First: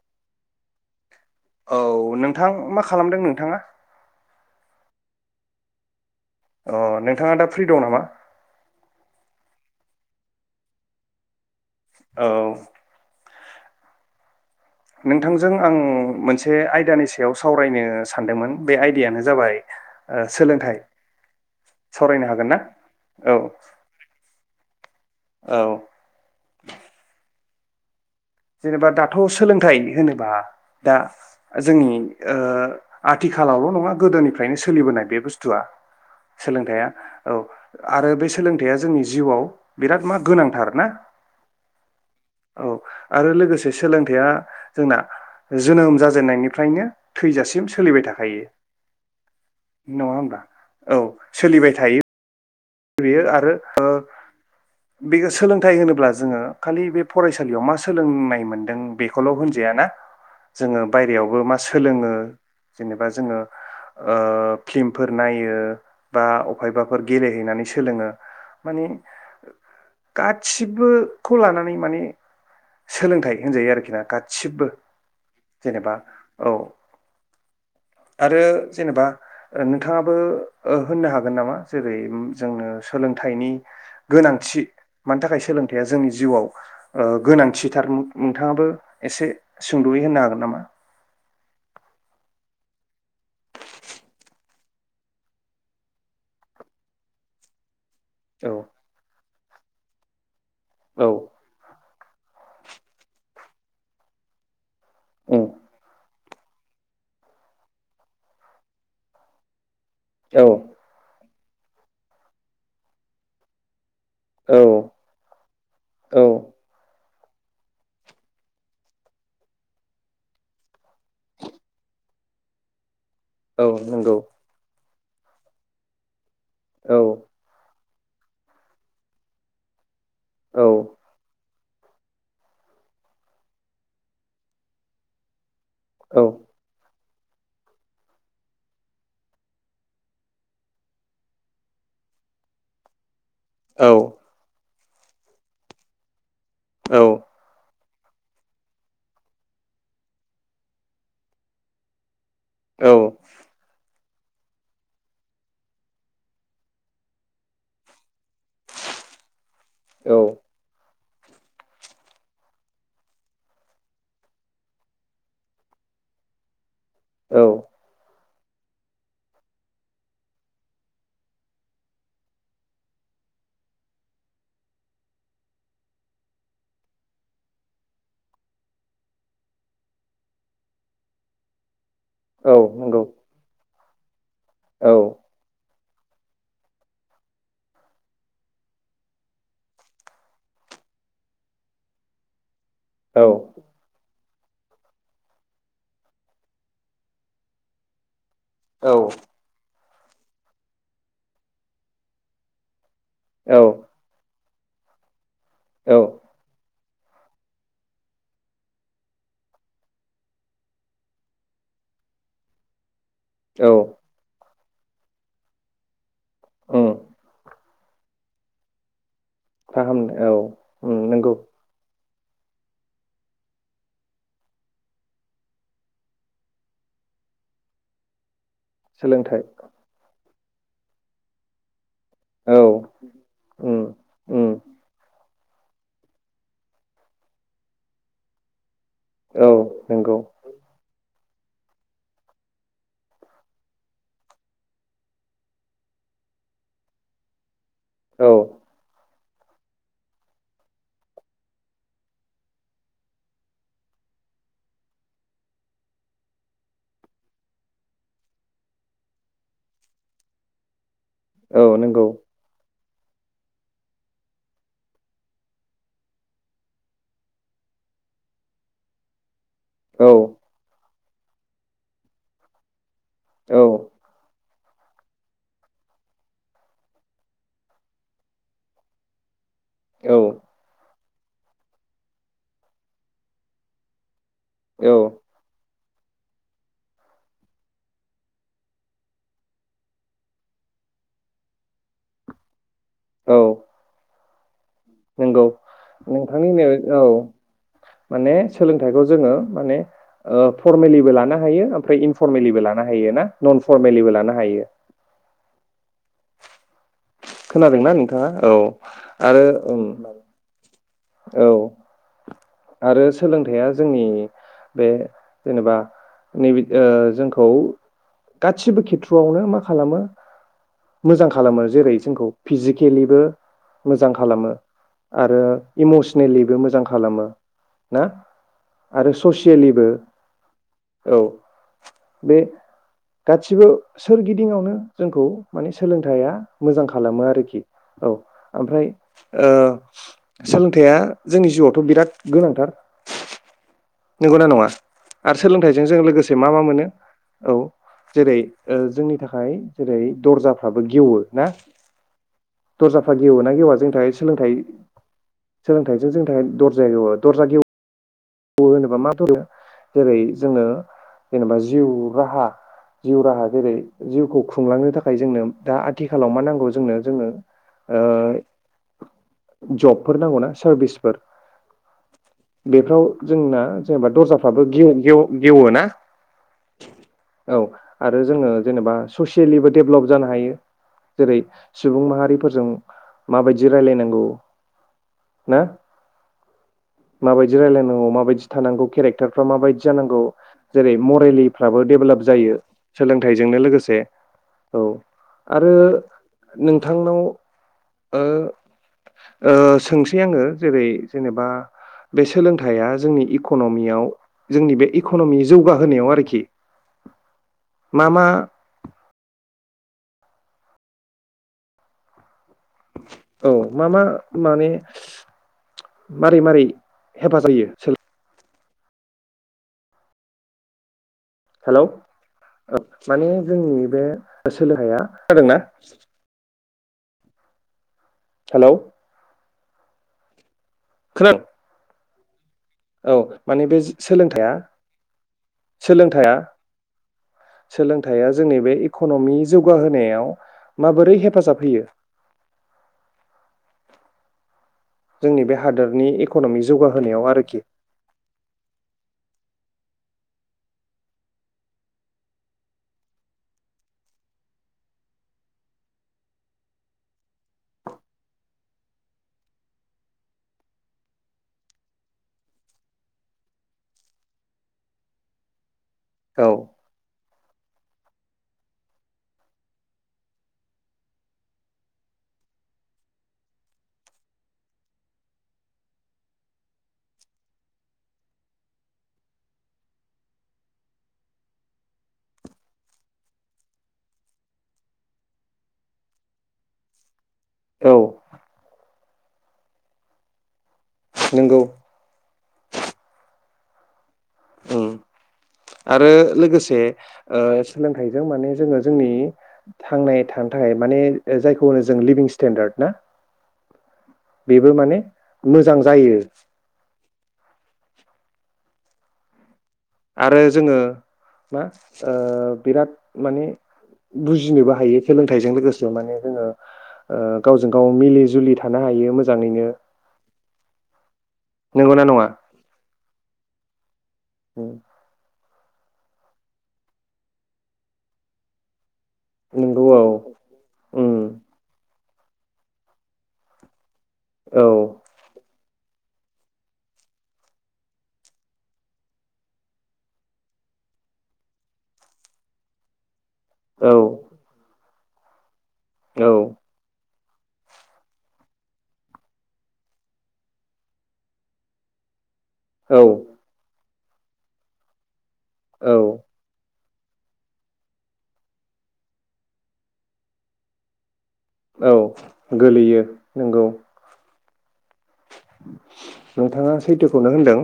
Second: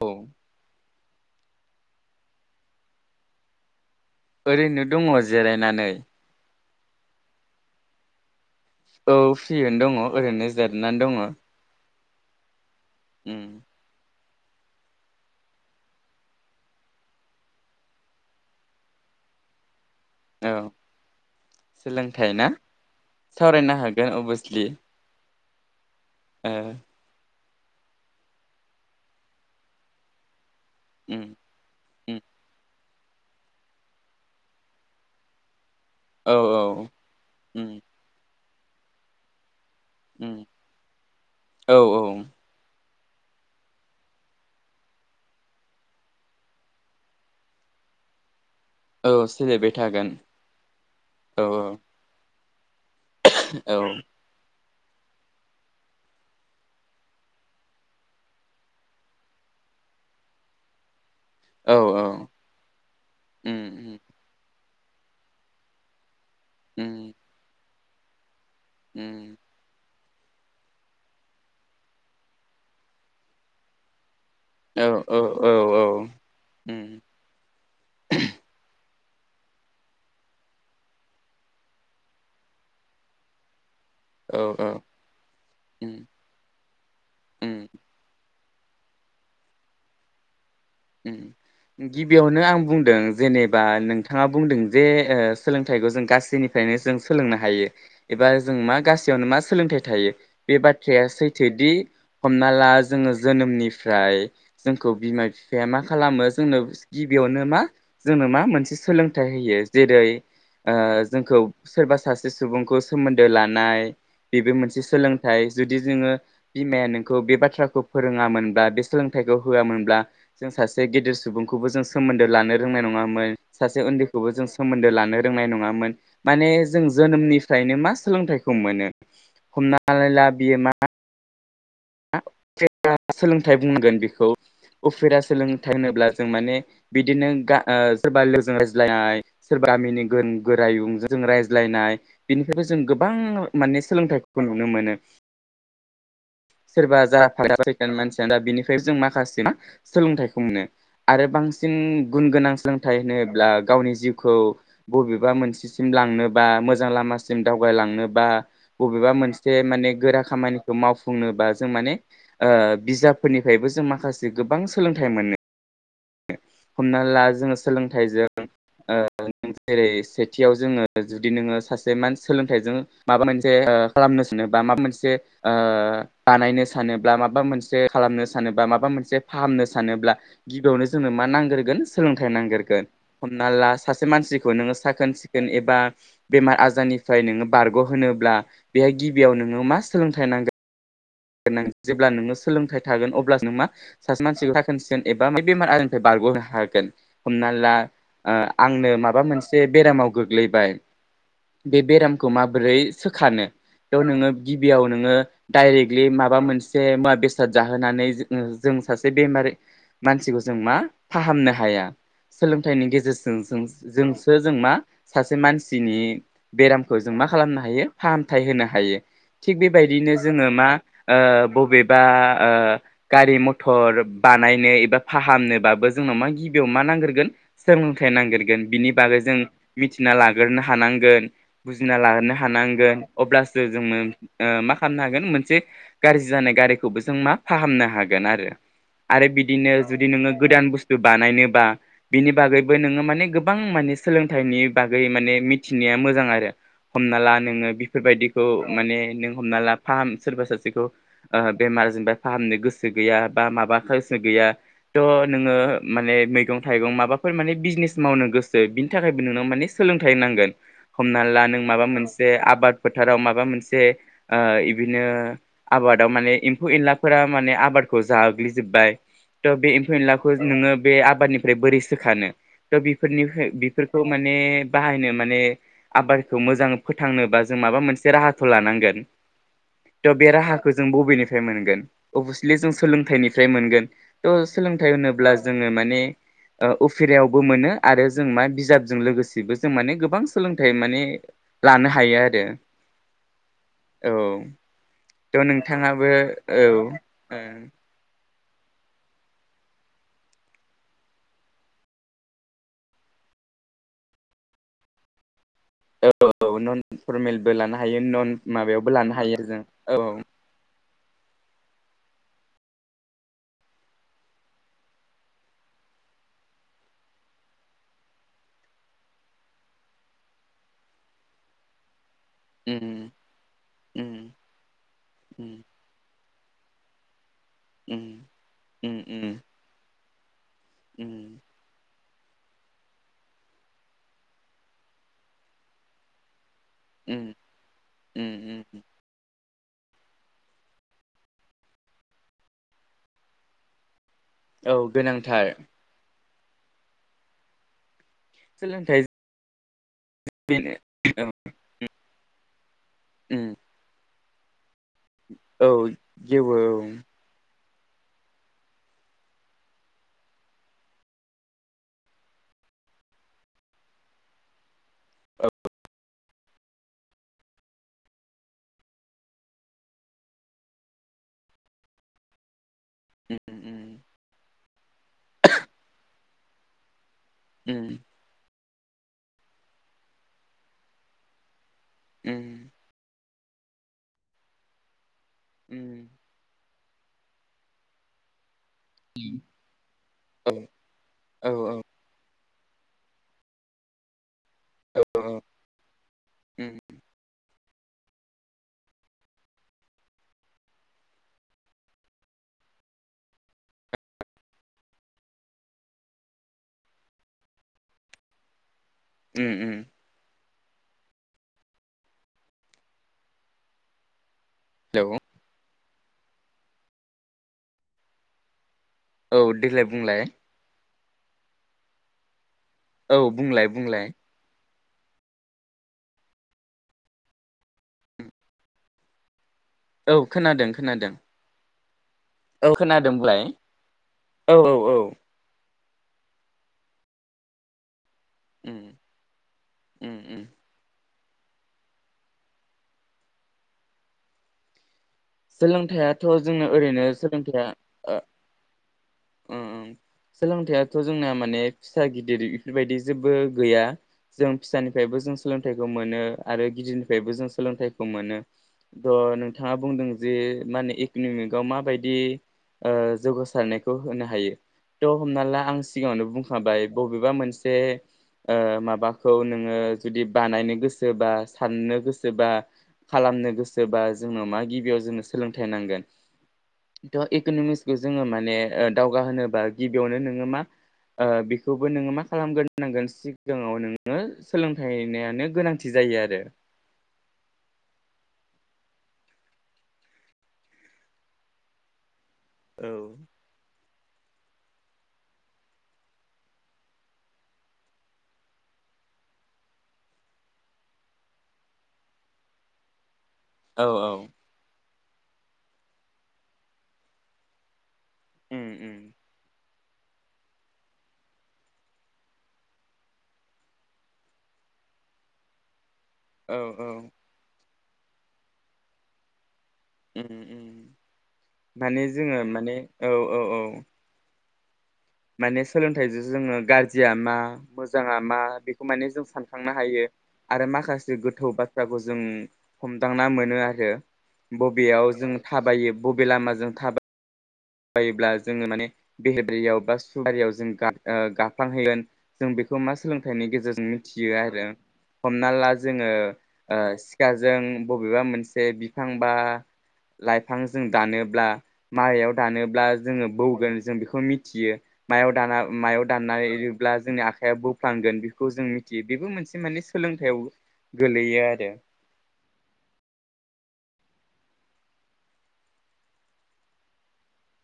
औ। औ नोंथां, मा खालामदों नोंथाङा? ओरैनो दङ जिरायनानै। अह, नोंथाङा दा फ्रि दं नामा? औ फ्रियैनो दङ ओरैनो जेरनानै दङ। औ। उम। नोंथांजों आं मोनसे आयदानि सायाव सावरायनो सानदोंमोन, बे आयदायानो जाबाय ओ औ सोलोंथाइ सावरायनो हागोन सोलोंथाइना? ना औ सावरायनो हागोन अभियासलि। औ। एह। जेनेबा दाथ' सोलोंथाइ होनोबा दा उम जोंनि उम ओ आथिखालावल' नङा गोदोनिफ्रायनो सोलिबोनाय बे बुस्थुआ। औ सोलोंथाइया औ उम आरो बे सोलोंथाइया जोंनि जिवाव बिराद मा उम गोनांथार ना? औ औ औ। आरो लोगोसे सोलोंथाइया जोंना जोनोम जाजेननायनिफ्रायनो थैजासिम सोलिबाय थाखायो। औ सोलिबाय थागोन नङा होनबा? औ सोलिबाय थायो। बेयो आरो औ ओ बे सोलोंथाइ होनोब्ला जोङो खालि बे फरायसालियाव मा सोलोंनाय मोनदों बेखौल' होनजाया ना? जोङो बायरायावबो मा औ औ सोलोङो, जेनेबा जोङो उम उम ओ फ्लिमफोर नायो, बा उम अबहायबाफोर गेलेहैनानै सोलोङो। माने उम गासिबो खौ लानानै माने सोलोंथाइ होनजायो आरोखि ना गाद सिबो औ औ औ औ जेनेबा औ। उम आरो जेनेबा ओ नोंथाङाबो ओ होननो हागोन नामा जेरै ओम जोंनो सोलोंथाइनि औ गोनांथि, औ मानि थाखाय सोलोंथाइया उम जोंनि जिवाव ओ उम गोनांथिथार? थाङाबो एसे सुंद'यै होन्नो हागोन नामा? ओम गिबियावनो आं बुंदों जेनेबा नोंथाङा बुंदों जे ओ सोलोंथाइखौ जों गासैनिफ्रायनो जों सोलोंनो हायो। एबा औ जों मा गासियावनो मा स सोलोंथाइ थायो। बे बाथ्राया औ सैथोदि हमना ला जोङो जोनोमनिफ्राय जोंखौ बिमा उम बिफ मा खालामो जोंनो गिबियावनो मा जोंनो मा मोनसे सोलोंथाइ होयो। जेरै औ ओ जोंखौ सोरबा सासे सुबुंखौ सोमोन्दो लानाय। बेबो औ मोनसे सोलोंथाइ जुदि जोङो औ बिमाया नों खौ बे बाथ्राखौ फोरोङामोनब्ला बे सोलोंथाइखौ होआमोनब्ला जों सासे गेदिर सुबुंखौबो जों सोमोन्दो लानो रोंनाय नङा मोन औ सासे नंगौ उन्दैखौबो जों सोन्दो ला थानो रोंनाय नङामोन। माने जों औ जोनोमनिफ्रायनो मास सोलोंथाइखौ मोनो हमनानै माल ला बियो औ मा फेरा सोलोंथाइ बुंगोन बेखौ उफेरा सोलों फोथायाइ होनोब्ला औ जों माने बिदिनो गा सोरबा लोगोजों रायज्लायनाय सोरबा मिनि गोन गोरायुंजों जों रायज्लायनाय बिनिफ्रायबो जों गोबां माने औ सोलोंथाइखौ नुनो मोनो। सोरबा जा मानसियानो दा बिनिफ्राय जों माखासे सोलोंथाइखौ मोनो आरो बांसिन गुन गोनां औ सोलोंथाइ होनोब्ला गावनि जिउखौ बबेबा मोनसेसिम लांनोबा मोजां लामासिम दावगलांनोबा बबेबा मोनसे माने गोरा खामानिखौ मावफ फुनोबा जों माने ओ बिजाबफोरनिफ्रायबो जों माखासे गोबां सोलोंथाइ मोनो। हमना ला औ जोङो सोलोंथाइजों ओ जेरै सेथियाव जोङो जुदि नोङो सासे मान सोलोंथाइजों माबा मोनसे खालामनो सानोबा ओ माबा मोनसे बानायनो सानोब्ला माबा मोनसे खालामनो सानोबा माबा मोनसे फाहामनो सानोब्ला गिबियावनो ज जोंनो मा नांग्रोगोन सोलोंथाइ औ नांगिरगोन नंगौ हमना लास सासे मानसिखौ नोङो औ साखोन सिखोन एबा बेमार आजारनिफ्राय नोङो बारग' होनोब्ला बेहाय गिबियाव नोङो मा सोलोंथाइ नांगोन। जेब्ला नोङो सोलोंथाइ थागोन औ अब्ला नों मा सासे मानसिखौ साखोन सिखोन एबा बेमार आजारनिफ्राय बारग'होनो हागोन हमना ला आंनो औ माबा मोनसे बेरामाव गोग्लैबाय बे बेरामखौ माबोरै सोखानो औ थ' नोङो गिबियाव नोङो डाइरेक्ट औ ग्लीन माबा मोनसे बे मुवा बेसाद जाहोनानै जों सासे बेमारि मानसिखौ जों मा फाहामनो हाया सोलोंथाइनि गेजेरजों औ जों-जों जोंसो जों मा सासे मानसिनि उम बेरामखौ जों मा खालामनो हायो? फाहामथाय होनो हायो। थिग बेबायदिनो फाहामनो औ जोङो मा उम ओ नंगौ बबे एबा ओ गारि-मथर बानायनो एबा फाहामनोबाबो जोंनाव मा गिबियाव मा नांगोन? सोलोंथाइ नांगिरगोन। बिनि बागै जों सोलोंथाइ मिथिना ला गोरनो हानांगोन जिना लानो औ हानांगोन अब्लासो उम जोंङो उम मा खालामनो हागोन? मोनसे गाज्रि जानाय गारिखौबो जों मा फाहामनो हागोन आरो। आरो औ बिदिनो जुदि नंगौ नोङो गोदान बुस्थु बानायनोबा बिनि बागैबो नोङो माने गोबां माने सोलोंथाइनि बागै माने मिथिनाया मोजां आरो, हमना ला नोङो औ बेफोरबायदिखौ माने नों हमना ला फाहाम सोरबा सासे बेखौ ओ बेमारजोंबो फाहामनो गोसो गैया, बा माबा खांसो गैया थ' नोङो माने मैगं थाइगं माबाफोर माने बिजनेस मावनो गोसो बिनि थाखायबो नोंनाव माने सोलोंथाइ नांगोन। हमना ला नों औ माबा नंगौ मोनसे आबाद फोथाराव माबा मोनसे ओ इदिनो आबादाव माने एम्फौ-एनलाफोरा माने आबादखौ जाग्लिजोबबाय तह बे एम्फौ औ एनलाखौ नोङो बे आबादनिफ्राय बोरै सोखानो थ' बे फोरनिफ्राय औ बेफोरखौ माने बाहायनो माने आबादखौ मोजाङै फोथांनोबा जों माबा मोनसे राहाखौ लानांगोन। थ' औ बेे राहाख बबेनिफ्राय मोनगोन? अभसलि जों सोलोंथाइनिफ्राय मोनगोन। थ' सोलोंथाइ औ होनोब्ला जोङो म ने उफेरायावबो मोनो आरो जों मा बिजाबजों लोगोसेबो जों माने गोबां सोलोंथाइ माने लानो हायो आरो। औ औ नंगौ थ' नोंथाङाबो नोंथांनि बे औ माने सोलोंथाइखौ जोङो माने फरमेलिबो लानो हायो ओमफ्राय इनफरमेलिबो लानो हायो ना नन फरमेलिबो लानो हायो। [unintelligible] फरमेलबो लानो खोनादोंना हायो नोंथाङा नन औ माबायावबो लानो हायो आरो जों उम औ। औ आरो सोलोंथाया जोंनि बे जेनेबा नैबे जोंखौ गासिबो खेथ्रआवनो मा खालामो मोजां खालामो जेरै जोंखौ फिजिकेलिबो मोजां खालामो आरो इमसन नेलिबो मोजां खालामो। ना आरो ससियेलिबो। औ उम। बे गासिबो सोरगिदिंआवनो जोंखौ माने सोलोंथाइया मोजां खालामो आरोखि औ ओमफ्राय ओ सोलोंथाइया जोंनि जिउआवथ' बिराद गोनांथार। नंगौना नङा आरो गोनांथार सोलोंथाइजों जों लोगोसे से मा मा मोनो औ। जेरै ओ सोलोंथाइ जोंनि थाखाय जेरै बेनो दरजाफ्राबो गेवो औ, ना? दरजाफ्रा गेवोना गेवा जोंनि थाखाय सोलोंथाइ औ सोलोंथाइजों जोंनि थाखाय जेबो औ, दरजाया गेवो दरजा गेव होनोबा [unintelligible] जेरै जोङो जेनेबा जिउ राहा जिउ राहा जेरै जिउखौ खुंलांनो थाखाय जोंनो दा आथिखालाव मा नांगौ जोंनो जोंनो ओ जबफोर नांगौना सारभिसफोर बेफोराव उ जोंना उ, जेनेबा दर्जाफ्राबो [unintelligible] गेव-गेवो ना। [inaudible] औ उ आरो जोङो जेनेबा ससियेलिबो डेभलप जानो हायो जेरै सुबुं माहारिफोरजों माबायदि रायलायनांगौ ना उम‌‌। माबायदि रायलायनांगौ? माबायदि थानांगौ केरेक्टारफ्रा माबायदि जानांगौ औ, जेरै औ, मरेलिफ्राबो डेभेलप जायो। सोलोंथाइजोंनो लोगोसे औ आरो उ, नोंथांनाव ओ ओ सोंसै आङो जेरै जेनेबा बे सोलोंथाइया जोंनि इकनमियाव जोंनि बे इक'नमि जौगाहोनायाव आरोखि मा मा? उम उम उम। औ मा मा माने हेलौ मारै मारै हेफाजाब होयो। औ देग्लाय बुंलाय हेलौ। औ माने बुंलाय जोंनि बे बुंलाय [unintelligible] हेलौ। औ खोनादों। खोनादों। खोनादों औ बुंलाय माने बे सोलोंथाइआ। औ, औ, सोलोंथाइआ। सोलोंथाइआ जोंनि उ, बे इकनमि जौगा होनायाव उ माबोरै हे हेफाजाब होयो। जोंनि बे हादोरनि सोलोंथाइयाथ' इक'नमि जोंनो ओरैनो जौगाहोनायाव आरोखि। सोलोंथाइया ओ सोलोंथाइयाथ' जोंना माने फिसा गिदिर बेफोर बायदि जेबो गैया जों फिसानिफ्रायबो जों सोलोंथाइखौ मोनो आरो गिदिरनिफ्रायबो जों सोलोंथाइखौ मोनो थह नोंथाङा बुंदों जे मा होनो इकनमिकआव माबायदि जौगासारनायखौ होनो हायो थ' हमना ला आं सिगाङावनो औ बुंखाबाय बबेबा मोन मोनसे माबाखौ नोङो जुदि बानायनो गोसोबा साननो गोसोबा खालामनो गोसोबा जोंनाव मा गिबियाव जोंनो सोलोंथाइ नांगोन थ' इकनमिक्सखौ जोङो माने दावगा होनोनोबा गिबियावनो नोङो मा बेखौबो नोङो मा खालामग्रांगोन सिगाङाव नोङो सोलोंथाइआनो गोनांथि जायो आरो। औ नोंगौ। औ। उम आरो लोगोसे सोलोंथाइजों माने जोङो जोंनि थांना थानो थाखाय माने जायखौ होनो जों लिभिं स्टेेनडार्डना औ बेबो माने। मोजां जायो। उम उम। आरो जोङो मा बिराद माने बुजिनोबो हायो सोलोंथाइजों लोगोसे। औ औ जोङो। गाव मिलि जुलि थानो हायो मोजाङैनो। [unintelligible] माने नंगौना नङा? जोङो माने औ औ औ। उम। माने सोलोंथाइजों जोङो गाज्रिया मा मोजाङा मा बेखौ जों सानखांनो नंगौ औ हायो आरो माखासे उम गोथौ बाथ्राखौ जों जों हमदांना मोनो आरो। औ बबेयाव जों थाबायो। बबे लामाजों थाबाय। योब्ला जोङो माने बेहेेरबारियाव बा सुबारियाव जों गाफांहैगोन जों बेखौ मा सोलों गेजेरजों औ मिथियो आरो हमना ला जोङो औ सिखाजों बबेबा मोनसे बिफांबा लाइफां जों दानोब्ला मा दानोब्ला औ जोङो बौगोन जों बेखौ। खौ मिथियो मायाव दाना औ मायाव दाननानै ब्ला जोंनि आखायाव बोफ्लांगोन बेखौ जों मिथियो बेबो मोनसे मान सोलोंथायाव गोलैयो औ गोलैयो नंगौ नोंथाङा सैथोखौनो होनदों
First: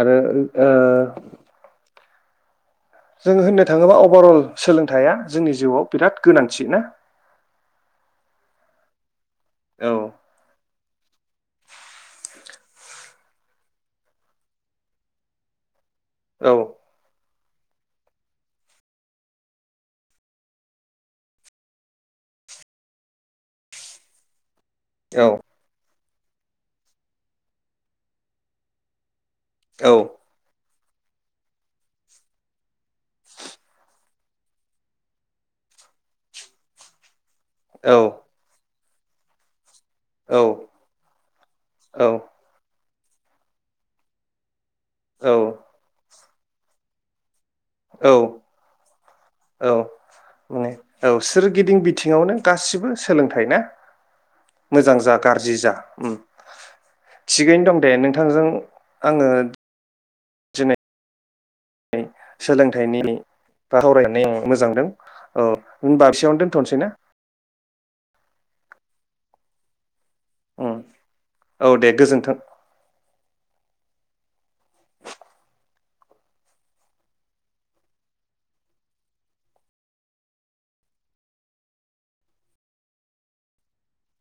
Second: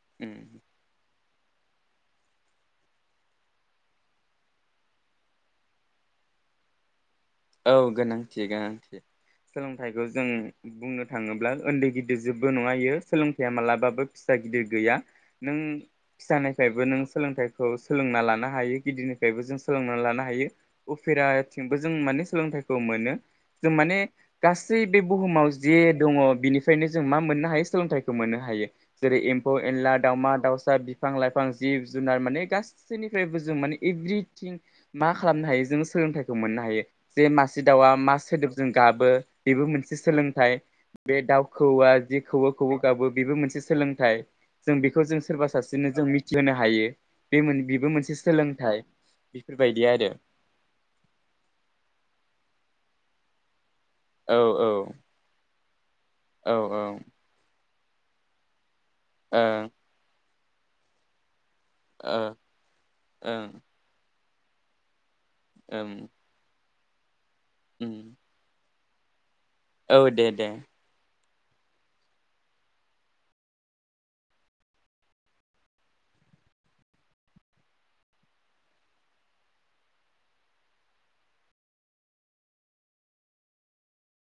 आरो ओह जोङो होननो थाङोब्ला अभारअल सोलोंथाइआ जोंनि जिउआव बिराद गोनांथि ना औ गोनांथि गोनांथि औ सोलोंथाइखौ जों बुंनो थाङोब्ला उन्दै गिदिर जोब बो नङायो सोलोंथाइया मालाबाबो फिसा गिदिर गैया नों औ फिसानिफ्रायबो नों सोलोंथाइ खौ सोलोंना लानो हायो गिदिरनिफ्रायबो जों सोलोंनानै लानो हायो उफेराथिंबो जों माने सोलोंथाइखौ मोनो जों माने गासै बे औ बुहुमाव जे दंङ बिनिफ्रायनो जों मा मोननो हायो सोलोंथाइखौ मोननो हायो जेरै एम फौ औ एनला दावमा दावसा बि बिफां-लाइफां जिब-जुनार माने गासै सैनिफ्रायबो जों माने एभ्रि थिं मा खालामनो हायो जों सोलोंथाइखौ मोननो हायो बेे मासे दाउआ औ मा सोदोबजों गाबो बेबो मोन से सोलोंथाइ बे दावखौआ औ जि खौव खौ गाबो बेबो मोनसे सोलोंथाइ जों बेखौ जों औ सोरबा सासेनो जों मिथ होनो हायो बे बेबो मोनसे औ सोलोंथाइ औ बेफोरबायदि आरो माने औ सोरगिदिं बिथिङावनो गासिबो सोलोंथाइ ना औ मोजां जा गाज्रि जा उम औ थिगैनो दं दे नोंथांजों आङो ओं दिनै ओ सोलोंथाइनि ओं बा फरायनायनि मोजांदों औ ओं ओमबासेयावनो दोनथनोसै ना उम औ दे दे औ दे गोजोन्थों।